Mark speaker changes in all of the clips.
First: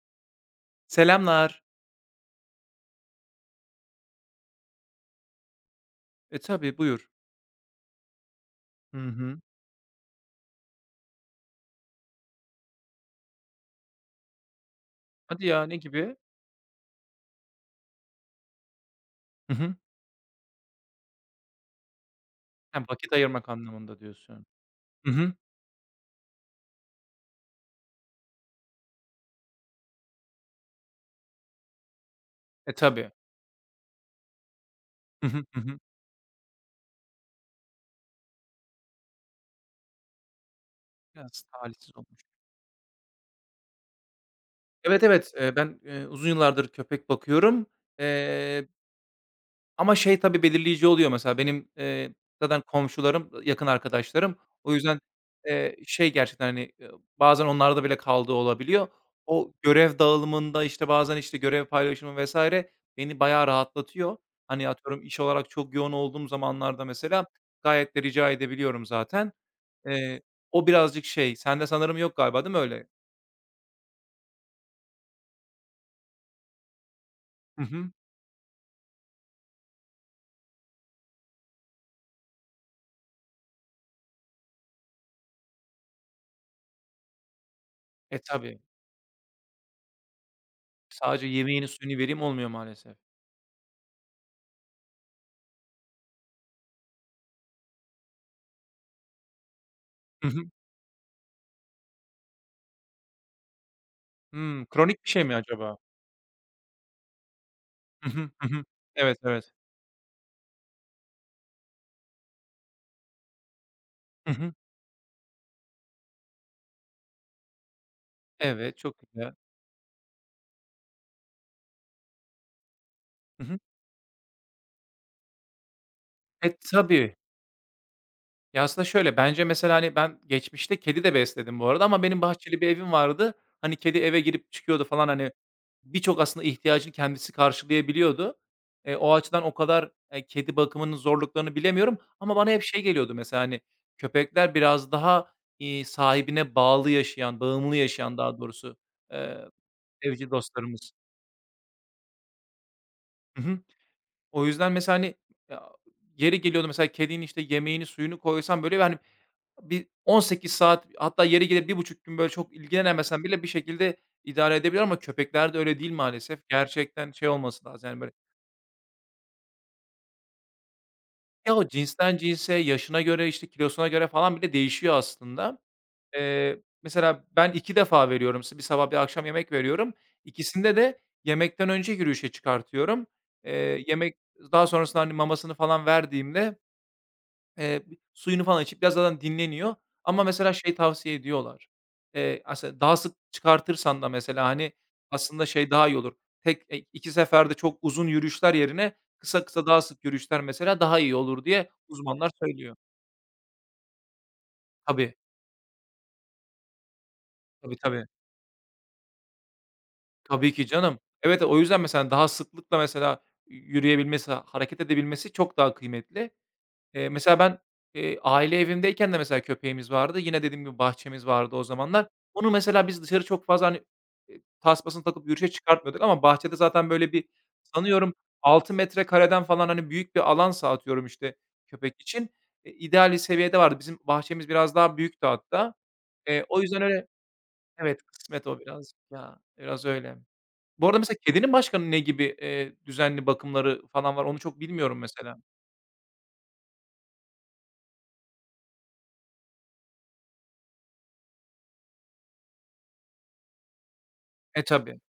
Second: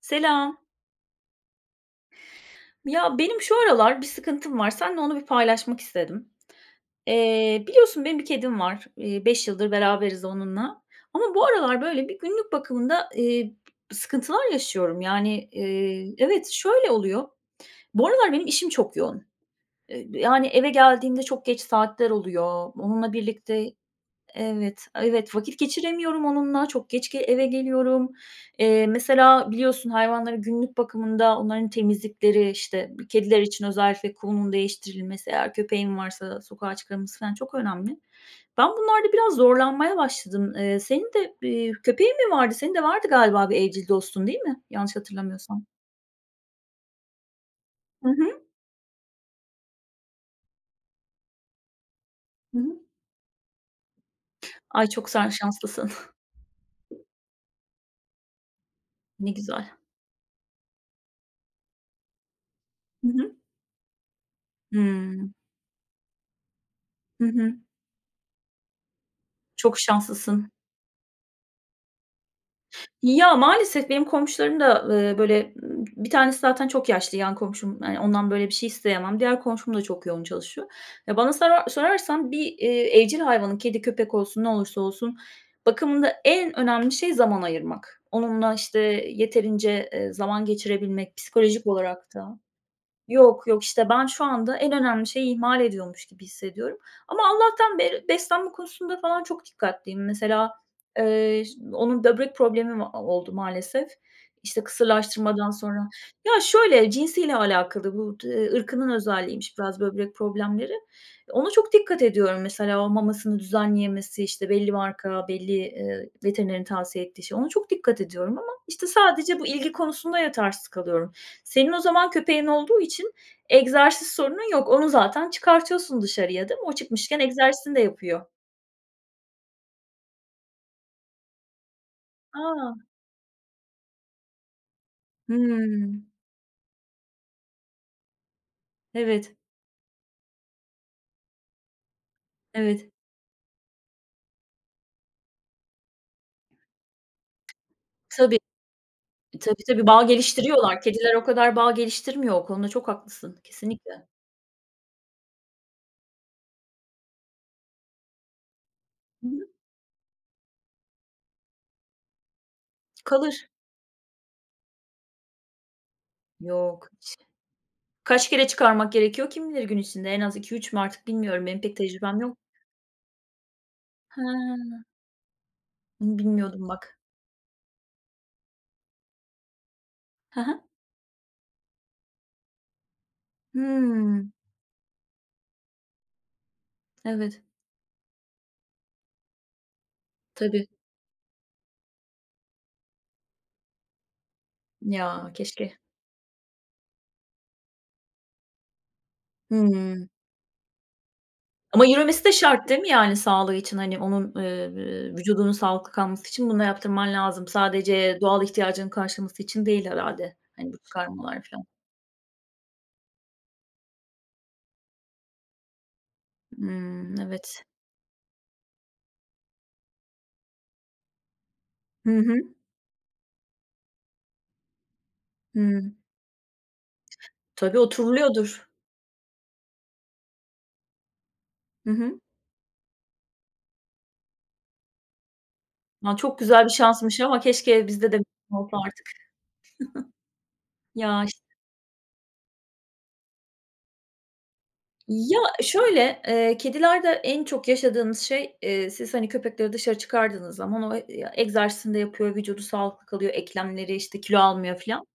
Speaker 1: Selam.
Speaker 2: Selamlar.
Speaker 1: Ya benim şu aralar bir sıkıntım var. Seninle onu bir paylaşmak istedim.
Speaker 2: E, tabii, buyur.
Speaker 1: Biliyorsun benim bir kedim var.
Speaker 2: Hı hı.
Speaker 1: 5 yıldır beraberiz onunla. Ama bu aralar böyle bir günlük bakımında, sıkıntılar yaşıyorum.
Speaker 2: Hadi
Speaker 1: Yani,
Speaker 2: ya, ne gibi?
Speaker 1: evet, şöyle oluyor. Bu aralar benim işim çok yoğun.
Speaker 2: Hı hı.
Speaker 1: Yani, eve geldiğimde çok geç saatler oluyor.
Speaker 2: Ha,
Speaker 1: Onunla
Speaker 2: vakit ayırmak
Speaker 1: birlikte
Speaker 2: anlamında diyorsun.
Speaker 1: Evet,
Speaker 2: Hı hı.
Speaker 1: evet, vakit geçiremiyorum onunla. Çok geç eve geliyorum. Mesela biliyorsun hayvanları günlük bakımında onların temizlikleri,
Speaker 2: E,
Speaker 1: işte,
Speaker 2: tabii.
Speaker 1: kediler için özellikle kumunun
Speaker 2: Hı
Speaker 1: değiştirilmesi,
Speaker 2: hı.
Speaker 1: eğer
Speaker 2: Hı hı.
Speaker 1: köpeğin varsa sokağa çıkarılması falan çok önemli. Ben bunlarda biraz zorlanmaya başladım. Senin de,
Speaker 2: Biraz talihsiz olmuş.
Speaker 1: köpeğin mi vardı? Senin de vardı galiba bir evcil dostun, değil mi? Yanlış
Speaker 2: Evet, evet,
Speaker 1: hatırlamıyorsam.
Speaker 2: ben, uzun yıllardır köpek bakıyorum.
Speaker 1: Hı hı,
Speaker 2: Eee Ama şey tabii belirleyici oluyor mesela benim,
Speaker 1: hı
Speaker 2: zaten
Speaker 1: hı.
Speaker 2: komşularım, yakın arkadaşlarım. O
Speaker 1: Ay,
Speaker 2: yüzden,
Speaker 1: çok sen şanslısın.
Speaker 2: şey gerçekten, hani, bazen onlarda bile kaldığı olabiliyor.
Speaker 1: Ne
Speaker 2: O
Speaker 1: güzel.
Speaker 2: görev dağılımında, işte, bazen, işte, görev paylaşımı vs.
Speaker 1: Hı
Speaker 2: beni
Speaker 1: hı.
Speaker 2: bayağı rahatlatıyor. Hani, atıyorum iş
Speaker 1: Hımm.
Speaker 2: olarak çok yoğun olduğum zamanlarda
Speaker 1: Hı
Speaker 2: mesela
Speaker 1: hı.
Speaker 2: gayet de rica edebiliyorum zaten.
Speaker 1: Çok
Speaker 2: Eee,
Speaker 1: şanslısın.
Speaker 2: O birazcık şey, sende sanırım yok galiba değil mi öyle?
Speaker 1: Ya, maalesef benim komşularım da, böyle, bir tanesi zaten çok yaşlı yan
Speaker 2: Hı
Speaker 1: komşum,
Speaker 2: hı.
Speaker 1: hani, ondan böyle bir şey isteyemem. Diğer komşum da çok yoğun çalışıyor. Ya, bana sorarsan bir, evcil hayvanın, kedi, köpek olsun, ne olursa olsun bakımında en önemli şey zaman ayırmak.
Speaker 2: E,
Speaker 1: Onunla,
Speaker 2: tabii.
Speaker 1: işte, yeterince, zaman geçirebilmek,
Speaker 2: Sadece
Speaker 1: psikolojik
Speaker 2: yemeğini suyunu
Speaker 1: olarak
Speaker 2: vereyim
Speaker 1: da.
Speaker 2: olmuyor maalesef.
Speaker 1: Yok, yok. İşte ben şu anda en önemli şeyi ihmal ediyormuş gibi hissediyorum ama Allah'tan beslenme konusunda falan çok dikkatliyim.
Speaker 2: Hı hı.
Speaker 1: Mesela, onun böbrek problemi oldu maalesef. İşte
Speaker 2: Hımm. Kronik bir şey mi
Speaker 1: kısırlaştırmadan
Speaker 2: acaba?
Speaker 1: sonra. Ya, şöyle, cinsiyle alakalı
Speaker 2: Hı
Speaker 1: bu
Speaker 2: hı, hı hı.
Speaker 1: ırkının
Speaker 2: Evet, evet.
Speaker 1: özelliğiymiş biraz böbrek problemleri. Ona çok dikkat ediyorum mesela o mamasını düzenli yemesi,
Speaker 2: Hı
Speaker 1: işte
Speaker 2: hı.
Speaker 1: belli marka, belli, veterinerin tavsiye ettiği şey. Ona çok dikkat ediyorum ama
Speaker 2: Evet,
Speaker 1: işte
Speaker 2: çok güzel.
Speaker 1: sadece bu ilgi konusunda yetersiz kalıyorum. Senin o zaman köpeğin olduğu için
Speaker 2: Hı hı.
Speaker 1: egzersiz sorunun yok. Onu zaten çıkartıyorsun dışarıya,
Speaker 2: E,
Speaker 1: değil mi? O
Speaker 2: tabii.
Speaker 1: çıkmışken egzersizini de yapıyor.
Speaker 2: Ya, aslında şöyle, bence mesela, hani, ben geçmişte kedi de besledim bu arada ama benim bahçeli bir
Speaker 1: A!
Speaker 2: evim vardı. Hani, kedi eve girip çıkıyordu falan, hani,
Speaker 1: Hımm.
Speaker 2: birçok aslında ihtiyacını kendisi karşılayabiliyordu. O
Speaker 1: Evet,
Speaker 2: açıdan o kadar, kedi bakımının zorluklarını bilemiyorum ama bana hep şey
Speaker 1: evet.
Speaker 2: geliyordu mesela, hani, köpekler biraz daha, sahibine bağlı yaşayan, bağımlı yaşayan
Speaker 1: Tabii,
Speaker 2: daha doğrusu, eee,
Speaker 1: tabii, tabii. Bağ
Speaker 2: evcil
Speaker 1: geliştiriyorlar.
Speaker 2: dostlarımız.
Speaker 1: Kediler o kadar bağ geliştirmiyor. O konuda çok haklısın.
Speaker 2: Hı hı.
Speaker 1: Kesinlikle.
Speaker 2: O yüzden mesela, hani, ya, yeri geliyordu mesela kedinin, işte, yemeğini suyunu koysam, böyle, hani,
Speaker 1: Hı hı.
Speaker 2: bir 18 saat hatta yeri gelir bir buçuk gün, böyle, çok ilgilenemesem bile bir
Speaker 1: Kalır.
Speaker 2: şekilde idare edebiliyorum ama köpeklerde öyle değil maalesef.
Speaker 1: Yok,
Speaker 2: Gerçekten
Speaker 1: hiç.
Speaker 2: şey olması lazım, yani, böyle,
Speaker 1: Kaç kere çıkarmak gerekiyor kim bilir gün içinde? En az iki üç mü artık bilmiyorum.
Speaker 2: ya,
Speaker 1: Benim
Speaker 2: o
Speaker 1: pek
Speaker 2: cinsten
Speaker 1: tecrübem yok.
Speaker 2: cinse, yaşına göre, işte, kilosuna göre falan bile
Speaker 1: He,
Speaker 2: değişiyor aslında.
Speaker 1: bunu bilmiyordum bak.
Speaker 2: Mesela ben 2 defa veriyorum. Bir sabah bir akşam yemek veriyorum.
Speaker 1: Hı hı.
Speaker 2: İkisinde de yemekten önce yürüyüşe çıkartıyorum. Yemek
Speaker 1: Hımm.
Speaker 2: daha sonrasında, hani, mamasını falan verdiğimde
Speaker 1: Evet,
Speaker 2: Eee, suyunu falan içip biraz zaten dinleniyor ama mesela
Speaker 1: tabii.
Speaker 2: şey tavsiye ediyorlar. Aslında daha sık çıkartırsan da mesela, hani,
Speaker 1: Ya,
Speaker 2: aslında şey
Speaker 1: keşke.
Speaker 2: daha iyi olur. Tek e 2 seferde çok uzun yürüyüşler yerine kısa kısa daha sık
Speaker 1: Hımm.
Speaker 2: yürüyüşler mesela daha iyi olur diye
Speaker 1: Ama yürümesi
Speaker 2: uzmanlar
Speaker 1: de şart
Speaker 2: söylüyor.
Speaker 1: değil mi yani sağlığı için? Hani onun,
Speaker 2: Tabii,
Speaker 1: vücudunun sağlıklı kalması için bunu yaptırman lazım.
Speaker 2: tabii, tabii.
Speaker 1: Sadece doğal ihtiyacının karşılaması için değil herhâlde.
Speaker 2: Tabii ki
Speaker 1: Hani bu
Speaker 2: canım.
Speaker 1: çıkarmalar
Speaker 2: Evet, o
Speaker 1: filan.
Speaker 2: yüzden mesela daha sıklıkla mesela yürüyebilmesi, hareket edebilmesi çok daha kıymetli.
Speaker 1: Hımm,
Speaker 2: Mesela ben,
Speaker 1: evet.
Speaker 2: aile evimdeyken de mesela köpeğimiz vardı. Yine dediğim gibi bahçemiz vardı o zamanlar.
Speaker 1: Hı hı.
Speaker 2: Onu mesela biz dışarı çok fazla, hani, tasmasını takıp yürüyüşe
Speaker 1: Hıı.
Speaker 2: çıkartmıyorduk ama bahçede zaten böyle bir
Speaker 1: Tabii
Speaker 2: sanıyorum
Speaker 1: oturuluyordur.
Speaker 2: 6 metrekareden falan, hani, büyük bir alansa atıyorum, işte,
Speaker 1: Hı
Speaker 2: köpek
Speaker 1: hı.
Speaker 2: için, ideal bir seviyede vardı. Bizim bahçemiz biraz daha büyüktü hatta.
Speaker 1: Ya, çok
Speaker 2: O
Speaker 1: güzel bir
Speaker 2: yüzden öyle
Speaker 1: şansmış ama keşke
Speaker 2: Evet,
Speaker 1: bizde de
Speaker 2: kısmet
Speaker 1: mümkün
Speaker 2: o
Speaker 1: olsa
Speaker 2: birazcık
Speaker 1: artık.
Speaker 2: ya. Biraz öyle. Bu arada mesela
Speaker 1: Ya, iş
Speaker 2: kedinin başka ne gibi, düzenli bakımları falan var onu çok bilmiyorum
Speaker 1: ya,
Speaker 2: mesela.
Speaker 1: şöyle, kedilerde en çok yaşadığınız şey, siz hani köpekleri dışarı çıkardığınız zaman o, egzersizini de yapıyor, vücudu sağlıklı kalıyor, eklemleri, işte, kilo
Speaker 2: E,
Speaker 1: almıyor
Speaker 2: tabii.
Speaker 1: filan.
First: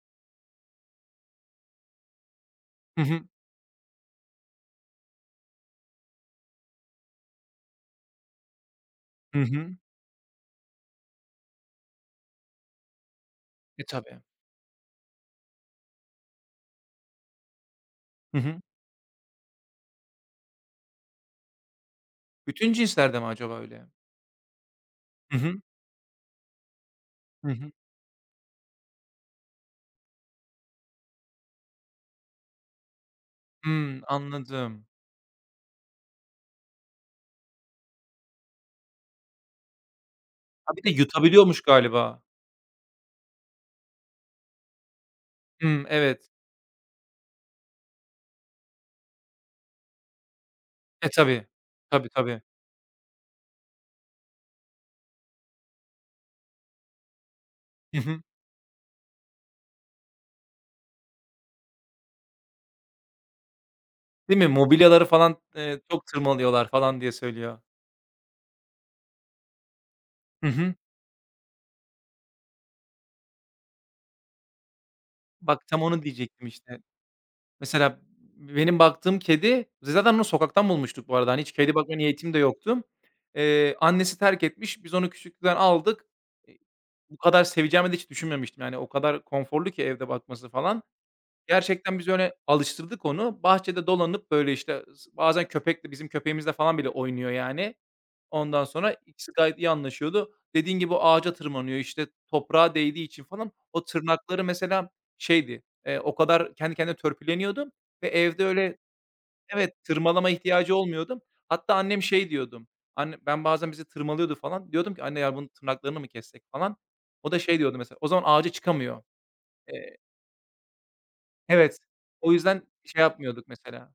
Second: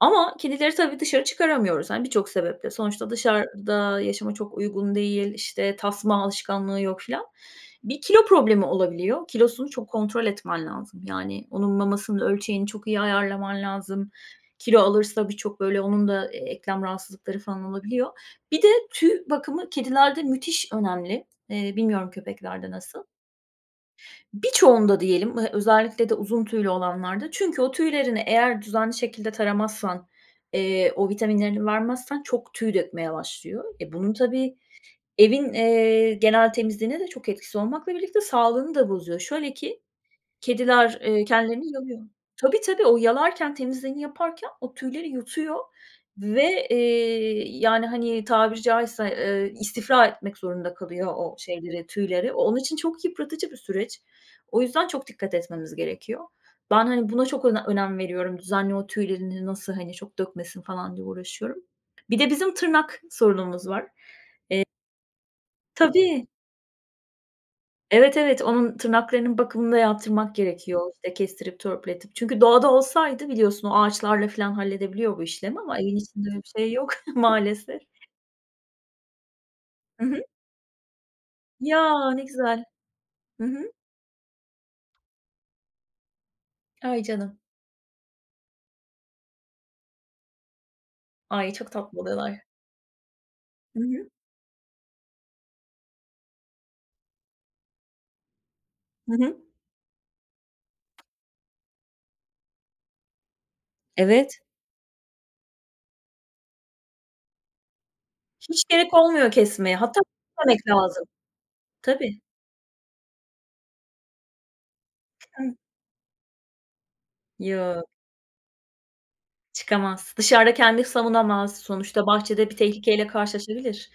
Speaker 1: Ama kedileri tabii dışarı çıkaramıyoruz, hani, birçok sebeple.
Speaker 2: Hı
Speaker 1: Sonuçta
Speaker 2: hı.
Speaker 1: dışarıda yaşama çok uygun değil, işte, tasma alışkanlığı yok filan. Bir kilo problemi olabiliyor.
Speaker 2: Hı
Speaker 1: Kilosunu
Speaker 2: hı.
Speaker 1: çok kontrol etmen lazım. Yani onun mamasının ölçeğini çok iyi ayarlaman
Speaker 2: E,
Speaker 1: lazım.
Speaker 2: tabii.
Speaker 1: Kilo alırsa birçok böyle onun da, eklem rahatsızlıkları falan olabiliyor.
Speaker 2: Hı hı.
Speaker 1: Bir de tüy bakımı kedilerde müthiş önemli. Bilmiyorum köpeklerde
Speaker 2: Bütün
Speaker 1: nasıl.
Speaker 2: cinslerde mi acaba öyle?
Speaker 1: Birçoğunda diyelim,
Speaker 2: Hı hı.
Speaker 1: özellikle de uzun tüylü olanlarda
Speaker 2: Hı
Speaker 1: çünkü o
Speaker 2: hı.
Speaker 1: tüylerini eğer düzenli şekilde taramazsan, o vitaminlerini vermezsen çok tüy dökmeye başlıyor. E,
Speaker 2: Hımm,
Speaker 1: bunun tabii
Speaker 2: anladım.
Speaker 1: evin, genel temizliğine de çok etkisi olmakla birlikte sağlığını da bozuyor. Şöyle ki,
Speaker 2: Ha, bir de
Speaker 1: kediler,
Speaker 2: yutabiliyormuş
Speaker 1: kendilerini yalıyor.
Speaker 2: galiba.
Speaker 1: Tabii, tabii, o yalarken, temizliğini yaparken o tüyleri yutuyor
Speaker 2: Hımm, evet.
Speaker 1: ve, yani, hani, tabiri caizse, istifra etmek zorunda
Speaker 2: E,
Speaker 1: kalıyor o
Speaker 2: tabii.
Speaker 1: şeyleri,
Speaker 2: Tabii,
Speaker 1: tüyleri.
Speaker 2: tabii.
Speaker 1: Onun için çok yıpratıcı bir süreç. O yüzden çok dikkat etmemiz gerekiyor. Ben, hani, buna çok önem
Speaker 2: Hı hı.
Speaker 1: veriyorum. Düzenli o tüylerini nasıl, hani, çok dökmesin falan diye uğraşıyorum. Bir de bizim tırnak sorunumuz var.
Speaker 2: Değil mi? Mobilyaları falan, çok
Speaker 1: Tabii.
Speaker 2: tırmalıyorlar falan diye söylüyor.
Speaker 1: Evet, evet, onun tırnaklarının bakımını da yaptırmak
Speaker 2: Hı hı.
Speaker 1: gerekiyor, işte, kestirip törpületip. Çünkü doğada olsaydı biliyorsun o ağaçlarla filan halledebiliyor bu işlemi
Speaker 2: Bak,
Speaker 1: ama
Speaker 2: tam
Speaker 1: evin
Speaker 2: onu
Speaker 1: içinde öyle
Speaker 2: diyecektim
Speaker 1: bir şey
Speaker 2: işte.
Speaker 1: yok maalesef.
Speaker 2: Mesela benim baktığım kedi biz
Speaker 1: Hı
Speaker 2: zaten
Speaker 1: hı.
Speaker 2: onu sokaktan bulmuştuk bu arada. Hani, hiç kedi bakma
Speaker 1: Ya, ne
Speaker 2: niyetim de
Speaker 1: güzel.
Speaker 2: yoktu.
Speaker 1: Hı hı.
Speaker 2: Annesi terk etmiş. Biz onu küçüklükten aldık. E,
Speaker 1: Ay,
Speaker 2: bu
Speaker 1: canım.
Speaker 2: kadar seveceğimi de hiç düşünmemiştim. Yani, o kadar konforlu ki evde bakması falan.
Speaker 1: Ay, çok
Speaker 2: Gerçekten
Speaker 1: tatlı
Speaker 2: biz öyle
Speaker 1: oluyorlar.
Speaker 2: alıştırdık onu.
Speaker 1: Hı
Speaker 2: Bahçede
Speaker 1: hı.
Speaker 2: dolanıp, böyle, işte, bazen köpekle, bizim köpeğimizle falan bile oynuyor, yani. Ondan sonra
Speaker 1: Hı
Speaker 2: ikisi
Speaker 1: hı.
Speaker 2: gayet iyi anlaşıyordu. Dediğin gibi o ağaca tırmanıyor, işte, toprağa değdiği için falan o
Speaker 1: Evet.
Speaker 2: tırnakları mesela şeydi, o kadar kendi kendine törpüleniyordu ve evde
Speaker 1: Hiç
Speaker 2: öyle
Speaker 1: gerek olmuyor kesmeye.
Speaker 2: Evet,
Speaker 1: Hatta
Speaker 2: tırmalama
Speaker 1: kesmemek
Speaker 2: ihtiyacı
Speaker 1: lazım.
Speaker 2: olmuyordu. Hatta annem
Speaker 1: Tabii.
Speaker 2: şey diyordum, anne ben bazen bizi tırmalıyordu falan. Diyordum ki, "Anne, ya,
Speaker 1: Hıh.
Speaker 2: bunun tırnaklarını mı kessek?" falan. O da şey diyordu
Speaker 1: Yo.
Speaker 2: mesela, o zaman ağaca çıkamıyor.
Speaker 1: Çıkamaz. Dışarıda kendini savunamaz.
Speaker 2: Evet.
Speaker 1: Sonuçta
Speaker 2: O
Speaker 1: bahçede bir
Speaker 2: yüzden şey
Speaker 1: tehlikeyle
Speaker 2: yapmıyorduk
Speaker 1: karşılaşabilir.
Speaker 2: mesela.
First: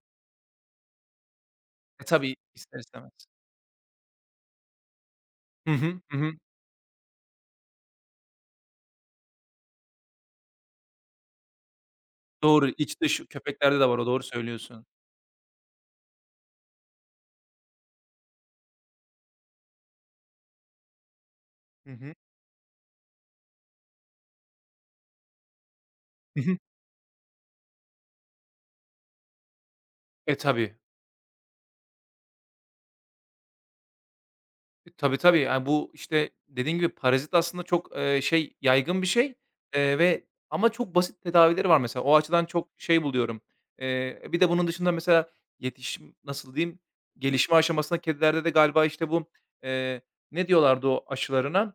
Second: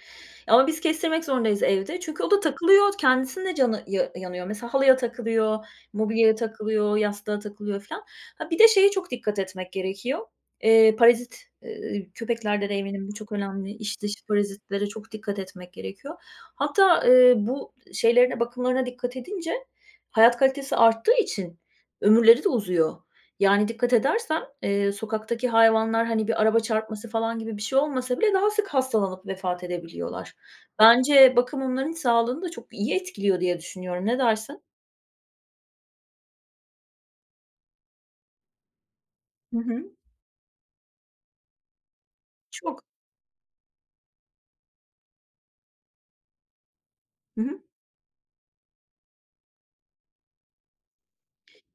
Speaker 1: Ama biz kestirmek zorundayız evde.
Speaker 2: E,
Speaker 1: Çünkü o
Speaker 2: tabii
Speaker 1: da
Speaker 2: ister
Speaker 1: takılıyor.
Speaker 2: istemez.
Speaker 1: Kendisinin de canı ya yanıyor. Mesela halıya takılıyor,
Speaker 2: Hı hı. Hı hı.
Speaker 1: mobilyaya takılıyor, yastığa takılıyor falan. Ha, bir de şeye çok dikkat etmek gerekiyor. Parazit, köpeklerde
Speaker 2: Doğru.
Speaker 1: de
Speaker 2: İç
Speaker 1: eminim bu
Speaker 2: dış
Speaker 1: çok önemli.
Speaker 2: köpeklerde de var
Speaker 1: İç
Speaker 2: o,
Speaker 1: dış
Speaker 2: doğru söylüyorsun.
Speaker 1: parazitlere çok dikkat etmek gerekiyor. Hatta, bu şeylerine, bakımlarına dikkat edince hayat kalitesi arttığı için
Speaker 2: Hı hı.
Speaker 1: ömürleri de uzuyor. Yani, dikkat edersen, sokaktaki hayvanlar, hani, bir
Speaker 2: Hı hı.
Speaker 1: araba çarpması falan gibi bir şey olmasa bile daha sık hastalanıp vefat edebiliyorlar.
Speaker 2: E, tabii.
Speaker 1: Bence bakım onların sağlığını da çok iyi etkiliyor diye düşünüyorum. Ne dersin?
Speaker 2: E, tabii, tabii. Yani, bu, işte, dediğin gibi parazit aslında çok, şey, yaygın bir şey,
Speaker 1: Hı hı.
Speaker 2: ve ama çok basit tedavileri var mesela. O açıdan çok
Speaker 1: Çok.
Speaker 2: şey buluyorum. Bir de bunun dışında mesela yetişim nasıl diyeyim,
Speaker 1: Hı
Speaker 2: gelişme
Speaker 1: hı.
Speaker 2: aşamasında kedilerde de galiba, işte, bu, eee, ne diyorlardı o aşılarına?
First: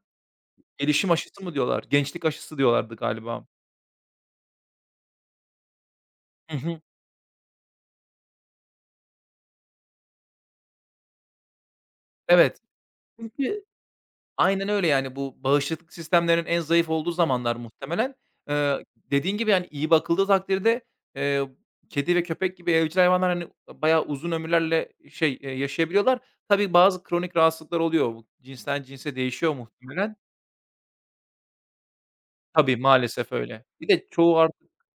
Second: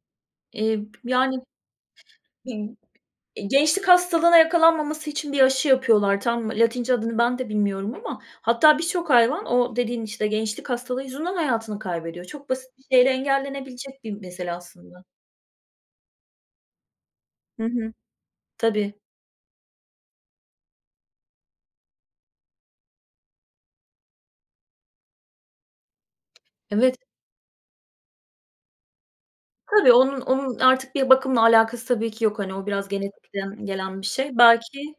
Speaker 1: Eee,
Speaker 2: Gelişim
Speaker 1: yani,
Speaker 2: aşısı mı diyorlar? Gençlik aşısı
Speaker 1: bi
Speaker 2: diyorlardı galiba.
Speaker 1: gençlik hastalığına yakalanmaması için bir aşı yapıyorlar. Tam
Speaker 2: Hı hı.
Speaker 1: Latince adını ben de bilmiyorum ama hatta birçok hayvan o dediğin, işte, gençlik hastalığı yüzünden hayatını kaybediyor. Çok
Speaker 2: Evet,
Speaker 1: basit bir şeyle
Speaker 2: çünkü
Speaker 1: engellenebilecek bir mesele
Speaker 2: Aynen öyle,
Speaker 1: aslında.
Speaker 2: yani, bu bağışıklık sistemlerinin en zayıf olduğu zamanlar
Speaker 1: Hı hı.
Speaker 2: muhtemelen. Eee,
Speaker 1: Tabii.
Speaker 2: Dediğin gibi, yani, iyi bakıldığı takdirde, eee, kedi ve köpek gibi evcil hayvanlar, hani, bayağı uzun ömürlerle şey, yaşayabiliyorlar. Tabii
Speaker 1: Evet.
Speaker 2: bazı kronik rahatsızlıklar oluyor. Bu cinsten cinse değişiyor
Speaker 1: Tabii,
Speaker 2: muhtemelen.
Speaker 1: onun artık bir bakımla alakası tabii ki yok. Hani, o
Speaker 2: Tabii,
Speaker 1: biraz
Speaker 2: maalesef öyle.
Speaker 1: genetikten
Speaker 2: Bir
Speaker 1: gelen bir
Speaker 2: de
Speaker 1: şey.
Speaker 2: çoğu artık
Speaker 1: Belki,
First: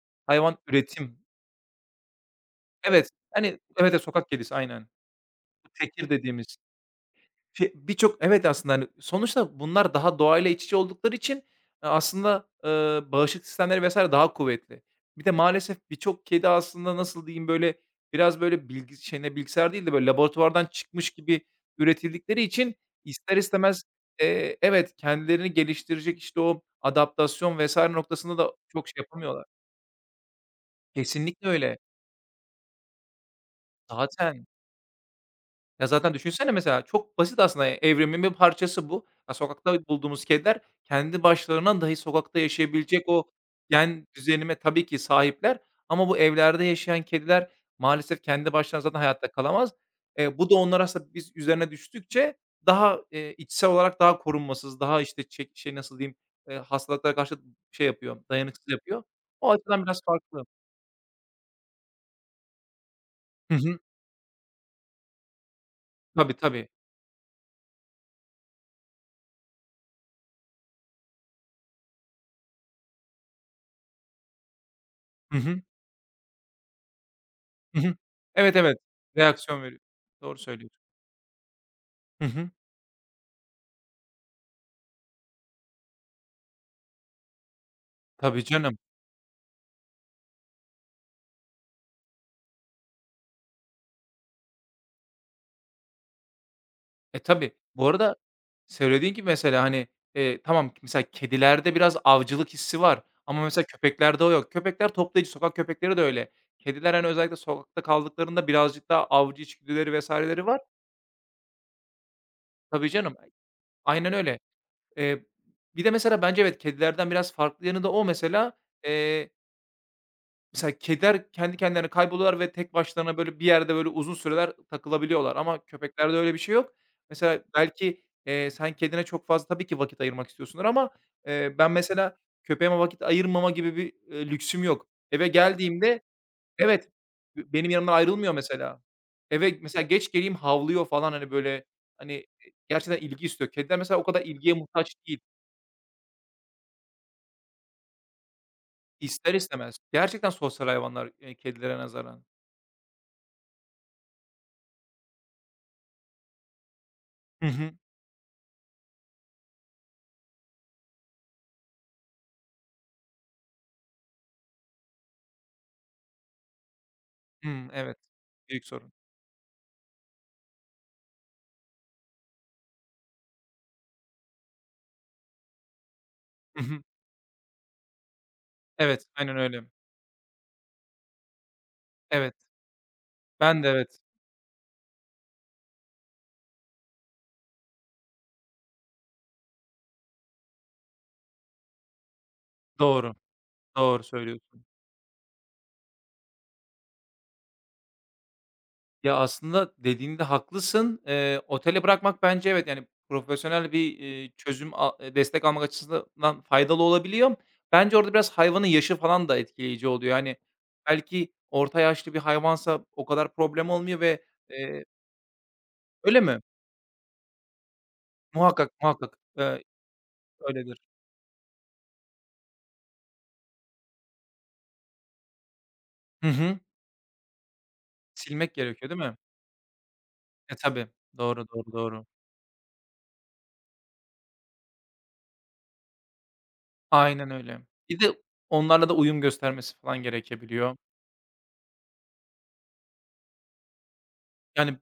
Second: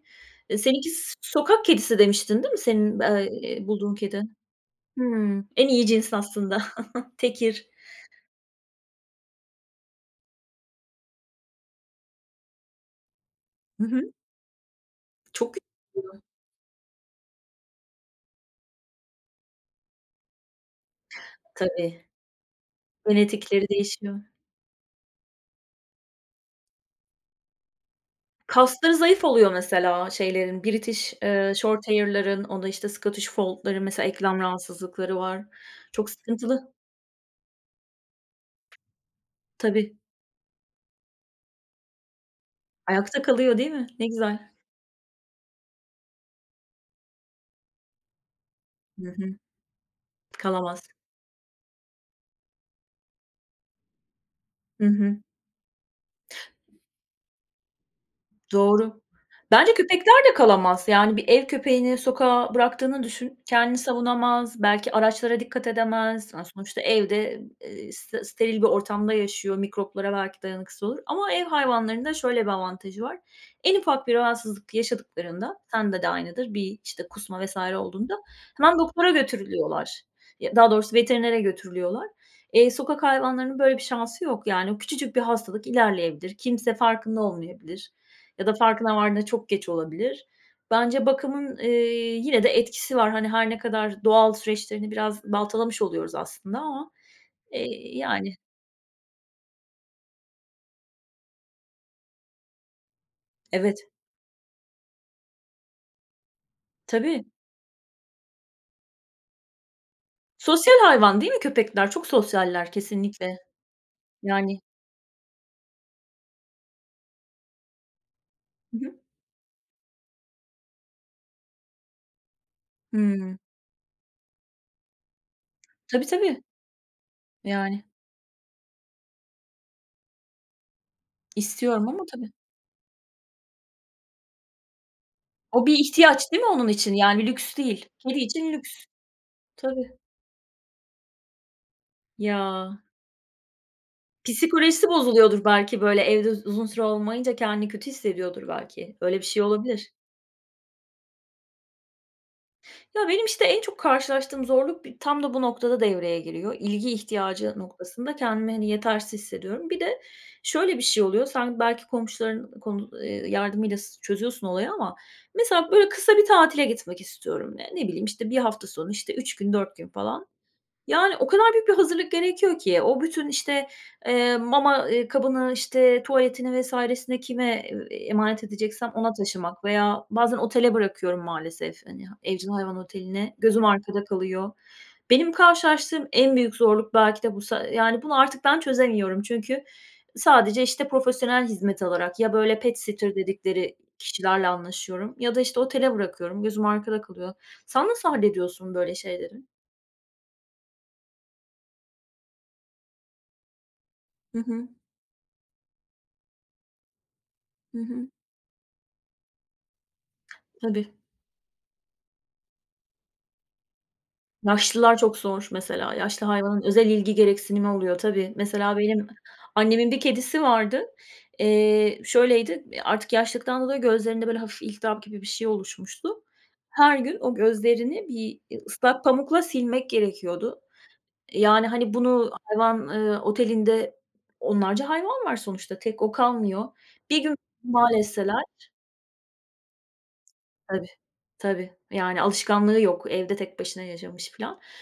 Speaker 2: hayvan
Speaker 1: seninki
Speaker 2: üretim.
Speaker 1: sokak kedisi demiştin, değil mi senin,
Speaker 2: Evet, hani, evet,
Speaker 1: bulduğun
Speaker 2: evet,
Speaker 1: kedi?
Speaker 2: sokak kedisi aynen.
Speaker 1: Hımm. En iyi
Speaker 2: Tekir
Speaker 1: cins
Speaker 2: dediğimiz.
Speaker 1: aslında. Tekir.
Speaker 2: Şey, birçok Evet, aslında, hani, sonuçta bunlar daha doğayla iç içe oldukları için, aslında, bağışıklık sistemleri
Speaker 1: Hı
Speaker 2: vesaire
Speaker 1: hı.
Speaker 2: daha kuvvetli. Bir de
Speaker 1: Çok
Speaker 2: maalesef
Speaker 1: güçlü.
Speaker 2: birçok kedi aslında, nasıl diyeyim, böyle, biraz, böyle, bilgisayar değil de, böyle, laboratuvardan çıkmış gibi
Speaker 1: Tabii.
Speaker 2: üretildikleri için ister
Speaker 1: Genetikleri
Speaker 2: istemez,
Speaker 1: değişiyor.
Speaker 2: evet, kendilerini geliştirecek, işte, o adaptasyon vesaire noktasında da çok şey
Speaker 1: Kasları zayıf
Speaker 2: yapamıyorlar.
Speaker 1: oluyor mesela şeylerin, British,
Speaker 2: Kesinlikle öyle.
Speaker 1: Shorthair'ların, onda, işte, Scottish Fold'ların mesela eklem
Speaker 2: Zaten
Speaker 1: rahatsızlıkları var.
Speaker 2: Ya,
Speaker 1: Çok
Speaker 2: zaten düşünsene
Speaker 1: sıkıntılı.
Speaker 2: mesela çok basit aslında, evrimin bir parçası bu. Ya, sokakta
Speaker 1: Tabii.
Speaker 2: bulduğumuz kediler kendi başlarına dahi sokakta yaşayabilecek
Speaker 1: Ayakta
Speaker 2: o
Speaker 1: kalıyor, değil mi? Ne
Speaker 2: gen
Speaker 1: güzel.
Speaker 2: düzenime tabii ki sahipler ama bu evlerde yaşayan kediler maalesef kendi başlarına zaten
Speaker 1: Hı
Speaker 2: hayatta
Speaker 1: hı.
Speaker 2: kalamaz. Bu da
Speaker 1: Kalamaz.
Speaker 2: onlara aslında biz üzerine düştükçe daha, içsel olarak daha korunmasız,
Speaker 1: Hı
Speaker 2: daha,
Speaker 1: hı.
Speaker 2: işte, nasıl diyeyim, hastalıklara karşı şey yapıyor, dayanıksız
Speaker 1: Doğru.
Speaker 2: yapıyor. O
Speaker 1: Bence
Speaker 2: açıdan biraz
Speaker 1: köpekler de
Speaker 2: farklı.
Speaker 1: kalamaz. Yani bir ev köpeğini sokağa bıraktığını düşün.
Speaker 2: Hı
Speaker 1: Kendini
Speaker 2: hı.
Speaker 1: savunamaz, belki araçlara dikkat edemez.
Speaker 2: Tabii,
Speaker 1: Yani,
Speaker 2: tabii.
Speaker 1: sonuçta evde, steril bir ortamda yaşıyor. Mikroplara belki dayanıksız olur ama ev hayvanlarında şöyle bir avantajı var. En ufak bir rahatsızlık
Speaker 2: Hı
Speaker 1: yaşadıklarında,
Speaker 2: hı.
Speaker 1: sende de aynıdır, bir, işte, kusma vesaire
Speaker 2: Hı hı.
Speaker 1: olduğunda
Speaker 2: Evet, evet.
Speaker 1: hemen doktora
Speaker 2: Reaksiyon veriyor.
Speaker 1: götürülüyorlar.
Speaker 2: Doğru
Speaker 1: Ya, daha
Speaker 2: söylüyorsun.
Speaker 1: doğrusu veterinere götürülüyorlar.
Speaker 2: Hı hı.
Speaker 1: Sokak hayvanlarının böyle bir şansı yok. Yani o küçücük bir hastalık ilerleyebilir. Kimse farkında olmayabilir.
Speaker 2: Tabii
Speaker 1: Ya da
Speaker 2: canım.
Speaker 1: farkına vardığında çok geç olabilir. Bence bakımın, yine de etkisi var. Hani, her ne kadar doğal süreçlerini biraz baltalamış oluyoruz aslında ama,
Speaker 2: E, tabii. Bu arada
Speaker 1: yani.
Speaker 2: söylediğin gibi mesela, hani, tamam mesela kedilerde biraz avcılık hissi var ama mesela
Speaker 1: Evet,
Speaker 2: köpeklerde o yok. Köpekler toplayıcı, sokak köpekleri de öyle. Kediler, hani,
Speaker 1: tabii.
Speaker 2: özellikle sokakta kaldıklarında birazcık daha avcı içgüdüleri vesaireleri var.
Speaker 1: Sosyal hayvan değil mi köpekler? Çok sosyaller
Speaker 2: Tabii canım.
Speaker 1: kesinlikle.
Speaker 2: Aynen öyle.
Speaker 1: Yani.
Speaker 2: Eee, Bir de mesela bence evet, kedilerden biraz farklı yanı da o mesela.
Speaker 1: Hı hı.
Speaker 2: Eee Mesela kediler kendi kendilerine kayboluyorlar ve tek başlarına
Speaker 1: Hımm.
Speaker 2: böyle bir yerde böyle uzun süreler takılabiliyorlar ama
Speaker 1: Tabii,
Speaker 2: köpeklerde öyle bir
Speaker 1: tabii.
Speaker 2: şey yok. Mesela
Speaker 1: Yani
Speaker 2: belki, sen kedine çok fazla tabii ki vakit ayırmak istiyorsundur ama, ben
Speaker 1: istiyorum ama
Speaker 2: mesela
Speaker 1: tabii.
Speaker 2: köpeğime vakit ayırmama gibi bir, lüksüm yok. Eve
Speaker 1: O bir
Speaker 2: geldiğimde
Speaker 1: ihtiyaç değil mi onun
Speaker 2: Evet,
Speaker 1: için? Yani lüks
Speaker 2: benim
Speaker 1: değil.
Speaker 2: yanımdan
Speaker 1: Kedi
Speaker 2: ayrılmıyor
Speaker 1: için
Speaker 2: mesela.
Speaker 1: lüks.
Speaker 2: Eve mesela
Speaker 1: Tabii.
Speaker 2: geç geleyim havlıyor falan, hani, böyle, hani,
Speaker 1: Ya,
Speaker 2: gerçekten ilgi istiyor. Kediler mesela o kadar ilgiye
Speaker 1: psikolojisi
Speaker 2: muhtaç değil.
Speaker 1: bozuluyordur belki, böyle, evde uzun süre olmayınca kendini kötü hissediyordur belki. Öyle bir
Speaker 2: İster
Speaker 1: şey
Speaker 2: istemez.
Speaker 1: olabilir.
Speaker 2: Gerçekten sosyal hayvanlar, kedilere nazaran.
Speaker 1: Ya, benim, işte, en çok karşılaştığım zorluk tam da bu noktada devreye giriyor. İlgi
Speaker 2: Hı
Speaker 1: ihtiyacı
Speaker 2: hı.
Speaker 1: noktasında kendimi, hani, yetersiz hissediyorum. Bir de şöyle bir şey oluyor, sen belki komşuların yardımıyla çözüyorsun olayı ama mesela, böyle, kısa bir tatile gitmek istiyorum. Ne?
Speaker 2: Hımm,
Speaker 1: Ne
Speaker 2: evet.
Speaker 1: bileyim, işte, bir
Speaker 2: Büyük
Speaker 1: hafta sonu,
Speaker 2: sorun.
Speaker 1: işte, 3 gün, 4 gün falan. Yani, o kadar büyük bir hazırlık gerekiyor ki o bütün, işte, mama, kabını, işte, tuvaletini
Speaker 2: Hı hı.
Speaker 1: vs.sini sini kime, emanet edeceksem
Speaker 2: Evet,
Speaker 1: ona
Speaker 2: aynen
Speaker 1: taşımak
Speaker 2: öyle.
Speaker 1: veya bazen otele bırakıyorum maalesef, hani,
Speaker 2: Evet.
Speaker 1: evcil hayvan oteline.
Speaker 2: Ben
Speaker 1: Gözüm
Speaker 2: de evet.
Speaker 1: arkada kalıyor. Benim karşılaştığım en büyük zorluk belki de bu yani, bunu artık ben çözemiyorum çünkü sadece, işte, profesyonel hizmet alarak ya böyle pet sitter
Speaker 2: Doğru,
Speaker 1: dedikleri
Speaker 2: doğru
Speaker 1: kişilerle
Speaker 2: söylüyorsun.
Speaker 1: anlaşıyorum ya da, işte, otele bırakıyorum. Gözüm arkada kalıyor. Sen nasıl hallediyorsun böyle
Speaker 2: Ya,
Speaker 1: şeyleri?
Speaker 2: aslında dediğinde haklısın. Otele bırakmak bence evet, yani, profesyonel bir, iii,
Speaker 1: Hı hı.
Speaker 2: çözüm a destek almak açısından faydalı olabiliyor.
Speaker 1: Hı
Speaker 2: Bence
Speaker 1: hı.
Speaker 2: orada biraz hayvanın yaşı falan da etkileyici oluyor. Hani,
Speaker 1: Tabii.
Speaker 2: belki orta yaşlı bir hayvansa o kadar problem olmuyor ve, eee
Speaker 1: Yaşlılar çok zor mesela.
Speaker 2: Öyle
Speaker 1: Yaşlı
Speaker 2: mi?
Speaker 1: hayvanın özel ilgi gereksinimi oluyor tabii.
Speaker 2: Muhakkak,
Speaker 1: Mesela benim
Speaker 2: muhakkak.
Speaker 1: annemin bir kedisi
Speaker 2: Öyledir.
Speaker 1: vardı. Şöyleydi, artık yaşlıktan dolayı gözlerinde böyle hafif iltihap gibi bir şey oluşmuştu.
Speaker 2: Hı hı.
Speaker 1: Her gün o gözlerini bir,
Speaker 2: Silmek gerekiyor, değil
Speaker 1: ıslak
Speaker 2: mi?
Speaker 1: pamukla silmek
Speaker 2: E,
Speaker 1: gerekiyordu.
Speaker 2: tabii. Doğru,
Speaker 1: Yani,
Speaker 2: doğru,
Speaker 1: hani,
Speaker 2: doğru.
Speaker 1: bunu hayvan, otelinde onlarca hayvan var sonuçta, tek o kalmıyor. Bir
Speaker 2: Aynen
Speaker 1: gün
Speaker 2: öyle. Bir
Speaker 1: maalesef
Speaker 2: de
Speaker 1: etseler.
Speaker 2: onlarla da uyum göstermesi falan gerekebiliyor.
Speaker 1: Tabii, tabii. Yani alışkanlığı yok, evde tek başına yaşamış falan.
Speaker 2: Yani,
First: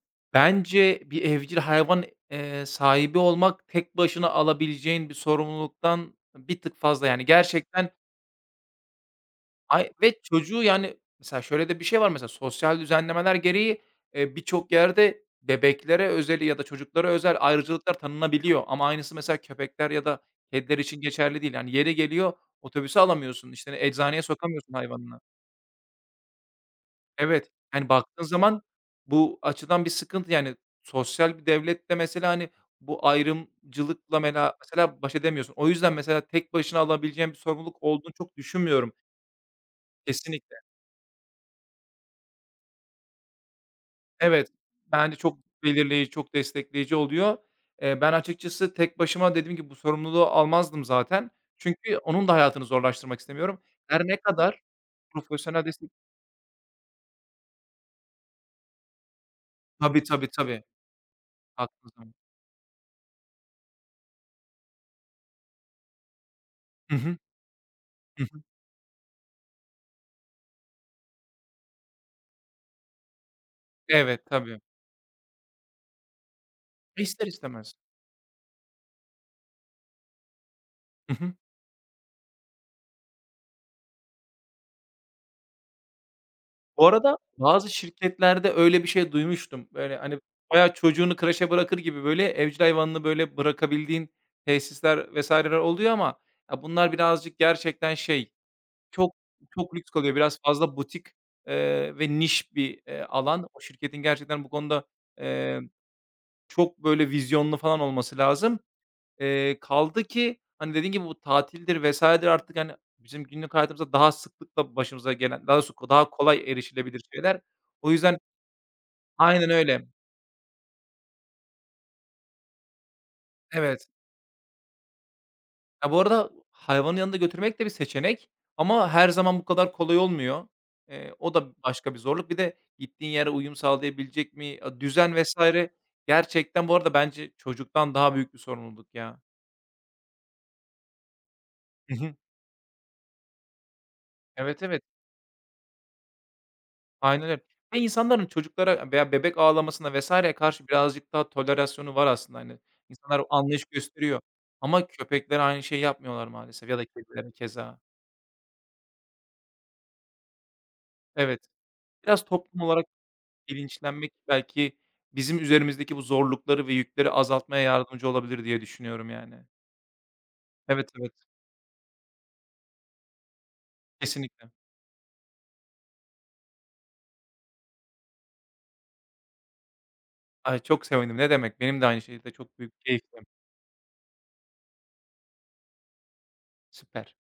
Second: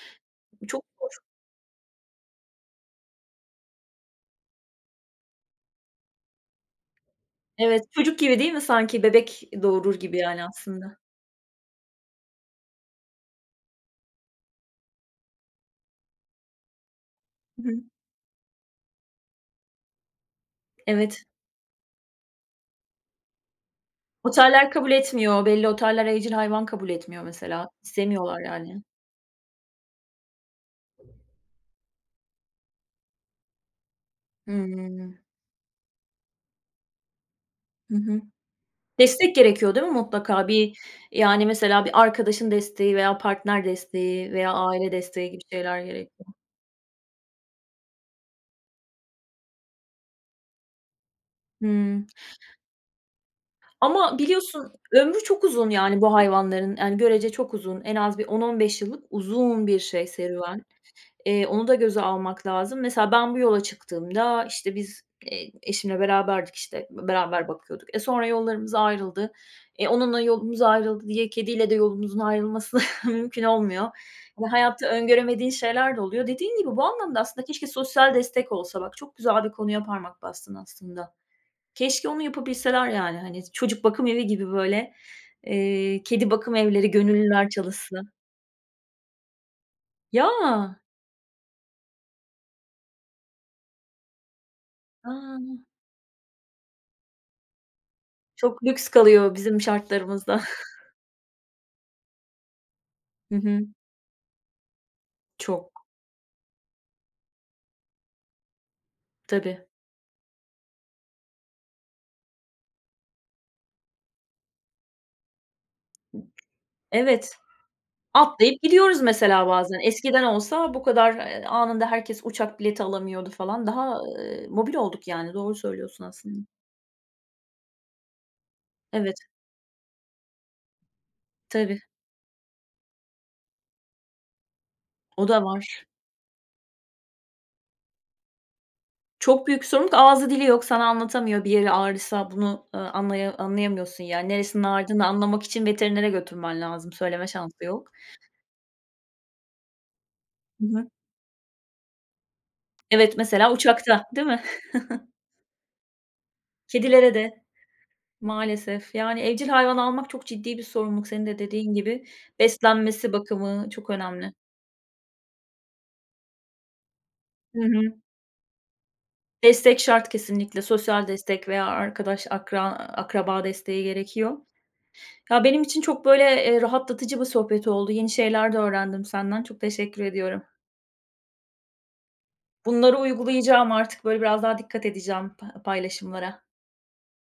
Speaker 1: Çok
Speaker 2: bence bir evcil hayvan, sahibi olmak tek başına alabileceğin bir sorumluluktan bir tık fazla. Yani,
Speaker 1: Evet,
Speaker 2: gerçekten
Speaker 1: çocuk gibi değil mi sanki? Bebek
Speaker 2: ay
Speaker 1: doğurur
Speaker 2: ve
Speaker 1: gibi yani
Speaker 2: çocuğu,
Speaker 1: aslında.
Speaker 2: yani, mesela şöyle de bir şey var mesela sosyal düzenlemeler gereği, birçok yerde bebeklere özel ya da çocuklara özel
Speaker 1: Hı hı.
Speaker 2: ayrıcalıklar tanınabiliyor ama aynısı mesela köpekler ya da kediler için
Speaker 1: Evet.
Speaker 2: geçerli değil. Yani, yeri geliyor otobüse alamıyorsun, işte, eczaneye
Speaker 1: Oteller
Speaker 2: sokamıyorsun
Speaker 1: kabul
Speaker 2: hayvanını.
Speaker 1: etmiyor. Belli oteller evcil hayvan kabul etmiyor
Speaker 2: Evet,
Speaker 1: mesela.
Speaker 2: yani, baktığın
Speaker 1: İstemiyorlar
Speaker 2: zaman
Speaker 1: yani.
Speaker 2: bu açıdan bir sıkıntı, yani, sosyal bir devlette mesela, hani, bu ayrımcılıkla mesela baş
Speaker 1: Hımm.
Speaker 2: edemiyorsun. O yüzden mesela tek başına alabileceğin bir sorumluluk
Speaker 1: Hı
Speaker 2: olduğunu
Speaker 1: hı.
Speaker 2: çok düşünmüyorum
Speaker 1: Destek gerekiyor değil mi mutlaka?
Speaker 2: kesinlikle.
Speaker 1: Bir, yani, mesela bir arkadaşın desteği veya partner desteği
Speaker 2: Evet,
Speaker 1: veya aile
Speaker 2: bence
Speaker 1: desteği
Speaker 2: çok
Speaker 1: gibi şeyler
Speaker 2: belirleyici,
Speaker 1: gerekiyor.
Speaker 2: çok destekleyici oluyor. Ben açıkçası tek başıma dediğim gibi bu sorumluluğu almazdım zaten. Çünkü
Speaker 1: Hımm.
Speaker 2: onun da hayatını zorlaştırmak istemiyorum. Her
Speaker 1: Ama
Speaker 2: ne kadar
Speaker 1: biliyorsun ömrü çok
Speaker 2: profesyonel
Speaker 1: uzun
Speaker 2: destek
Speaker 1: yani bu hayvanların. Yani görece çok uzun. En az bir 10-15 yıllık uzun bir
Speaker 2: Tabii,
Speaker 1: şey
Speaker 2: tabii, tabii.
Speaker 1: serüven. Onu da göze
Speaker 2: Haklısın.
Speaker 1: almak lazım. Mesela ben bu yola çıktığımda, işte, biz, eşimle beraberdik, işte,
Speaker 2: Hı hı.
Speaker 1: beraber bakıyorduk. E,
Speaker 2: Hı
Speaker 1: sonra
Speaker 2: hı.
Speaker 1: yollarımız ayrıldı. E, onunla yolumuz ayrıldı diye kediyle de yolumuzun ayrılması mümkün olmuyor.
Speaker 2: Evet,
Speaker 1: Hani,
Speaker 2: tabii.
Speaker 1: hayatta öngöremediğin şeyler de oluyor. Dediğin gibi bu anlamda
Speaker 2: İster
Speaker 1: aslında keşke
Speaker 2: istemez.
Speaker 1: sosyal destek olsa. Bak, çok güzel bir konuya parmak bastın aslında.
Speaker 2: Hı hı.
Speaker 1: Keşke onu yapabilseler, yani, hani, çocuk bakım evi gibi böyle, kedi bakım
Speaker 2: Bu
Speaker 1: evleri,
Speaker 2: arada
Speaker 1: gönüllüler
Speaker 2: bazı
Speaker 1: çalışsa.
Speaker 2: şirketlerde öyle bir şey duymuştum. Böyle, hani, bayağı
Speaker 1: Ya!
Speaker 2: çocuğunu kreşe bırakır gibi, böyle, evcil hayvanını, böyle, bırakabildiğin tesisler
Speaker 1: A!
Speaker 2: vesaireler oluyor ama ya, bunlar birazcık gerçekten şey,
Speaker 1: Çok lüks
Speaker 2: çok
Speaker 1: kalıyor bizim
Speaker 2: çok lüks kalıyor. Biraz
Speaker 1: şartlarımızda.
Speaker 2: fazla butik, ve niş bir,
Speaker 1: Hı
Speaker 2: alan.
Speaker 1: hı.
Speaker 2: O şirketin gerçekten bu konuda, eee,
Speaker 1: Çok,
Speaker 2: çok, böyle, vizyonlu falan olması lazım.
Speaker 1: tabii.
Speaker 2: Kaldı ki, hani, dediğin gibi bu tatildir vs.dir artık, hani, bizim günlük hayatımızda daha sıklıkla başımıza gelen, daha sık daha kolay erişilebilir
Speaker 1: Evet,
Speaker 2: şeyler. O yüzden
Speaker 1: atlayıp gidiyoruz mesela
Speaker 2: Aynen
Speaker 1: bazen.
Speaker 2: öyle.
Speaker 1: Eskiden olsa bu kadar, anında herkes uçak bileti alamıyordu falan.
Speaker 2: Evet.
Speaker 1: Daha, mobil olduk yani. Doğru
Speaker 2: Ya, bu
Speaker 1: söylüyorsun
Speaker 2: arada
Speaker 1: aslında.
Speaker 2: hayvanı yanında götürmek de bir seçenek ama her
Speaker 1: Evet,
Speaker 2: zaman bu kadar kolay olmuyor. O da
Speaker 1: tabii.
Speaker 2: başka bir zorluk. Bir de gittiğin yere uyum sağlayabilecek mi? A düzen
Speaker 1: O da
Speaker 2: vesaire
Speaker 1: var.
Speaker 2: gerçekten bu arada bence çocuktan daha büyük bir sorumluluk ya.
Speaker 1: Çok büyük sorumluluk. Ağzı dili yok, sana anlatamıyor. Bir yeri
Speaker 2: Hı hı.
Speaker 1: ağrısa bunu, anlayamıyorsun yani. Neresinin
Speaker 2: Evet, evet.
Speaker 1: ağrıdığını anlamak için veterinere götürmen lazım.
Speaker 2: Aynen
Speaker 1: Söyleme
Speaker 2: öyle
Speaker 1: şansı
Speaker 2: ve
Speaker 1: yok.
Speaker 2: insanların çocuklara veya bebek ağlamasına vs.ye
Speaker 1: Hı
Speaker 2: karşı
Speaker 1: hı.
Speaker 2: birazcık daha tolerasyonu var aslında, hani.
Speaker 1: Evet,
Speaker 2: İnsanlar
Speaker 1: mesela
Speaker 2: anlayış
Speaker 1: uçakta,
Speaker 2: gösteriyor
Speaker 1: değil mi?
Speaker 2: ama köpekler aynı şeyi yapmıyorlar maalesef ya da
Speaker 1: Kedilere
Speaker 2: kediler
Speaker 1: de.
Speaker 2: keza.
Speaker 1: Maalesef. Yani, evcil hayvan almak çok ciddi bir sorumluluk senin de
Speaker 2: Evet,
Speaker 1: dediğin gibi.
Speaker 2: biraz toplum olarak
Speaker 1: Beslenmesi, bakımı çok
Speaker 2: bilinçlenmek
Speaker 1: önemli.
Speaker 2: belki bizim üzerimizdeki bu zorlukları ve yükleri
Speaker 1: Hı
Speaker 2: azaltmaya
Speaker 1: hı.
Speaker 2: yardımcı olabilir diye düşünüyorum yani.
Speaker 1: Destek şart kesinlikle.
Speaker 2: Evet,
Speaker 1: Sosyal
Speaker 2: evet,
Speaker 1: destek veya arkadaş, akraba desteği gerekiyor.
Speaker 2: kesinlikle.
Speaker 1: Ya, benim için çok, böyle, rahatlatıcı bir sohbet oldu. Yeni şeyler de öğrendim senden. Çok teşekkür ediyorum.
Speaker 2: Ay, çok sevindim, ne demek. Benim de aynı şekilde çok büyük
Speaker 1: Bunları
Speaker 2: keyiftim.
Speaker 1: uygulayacağım artık. Böyle, biraz daha dikkat edeceğim paylaşımlara.
Speaker 2: Süper.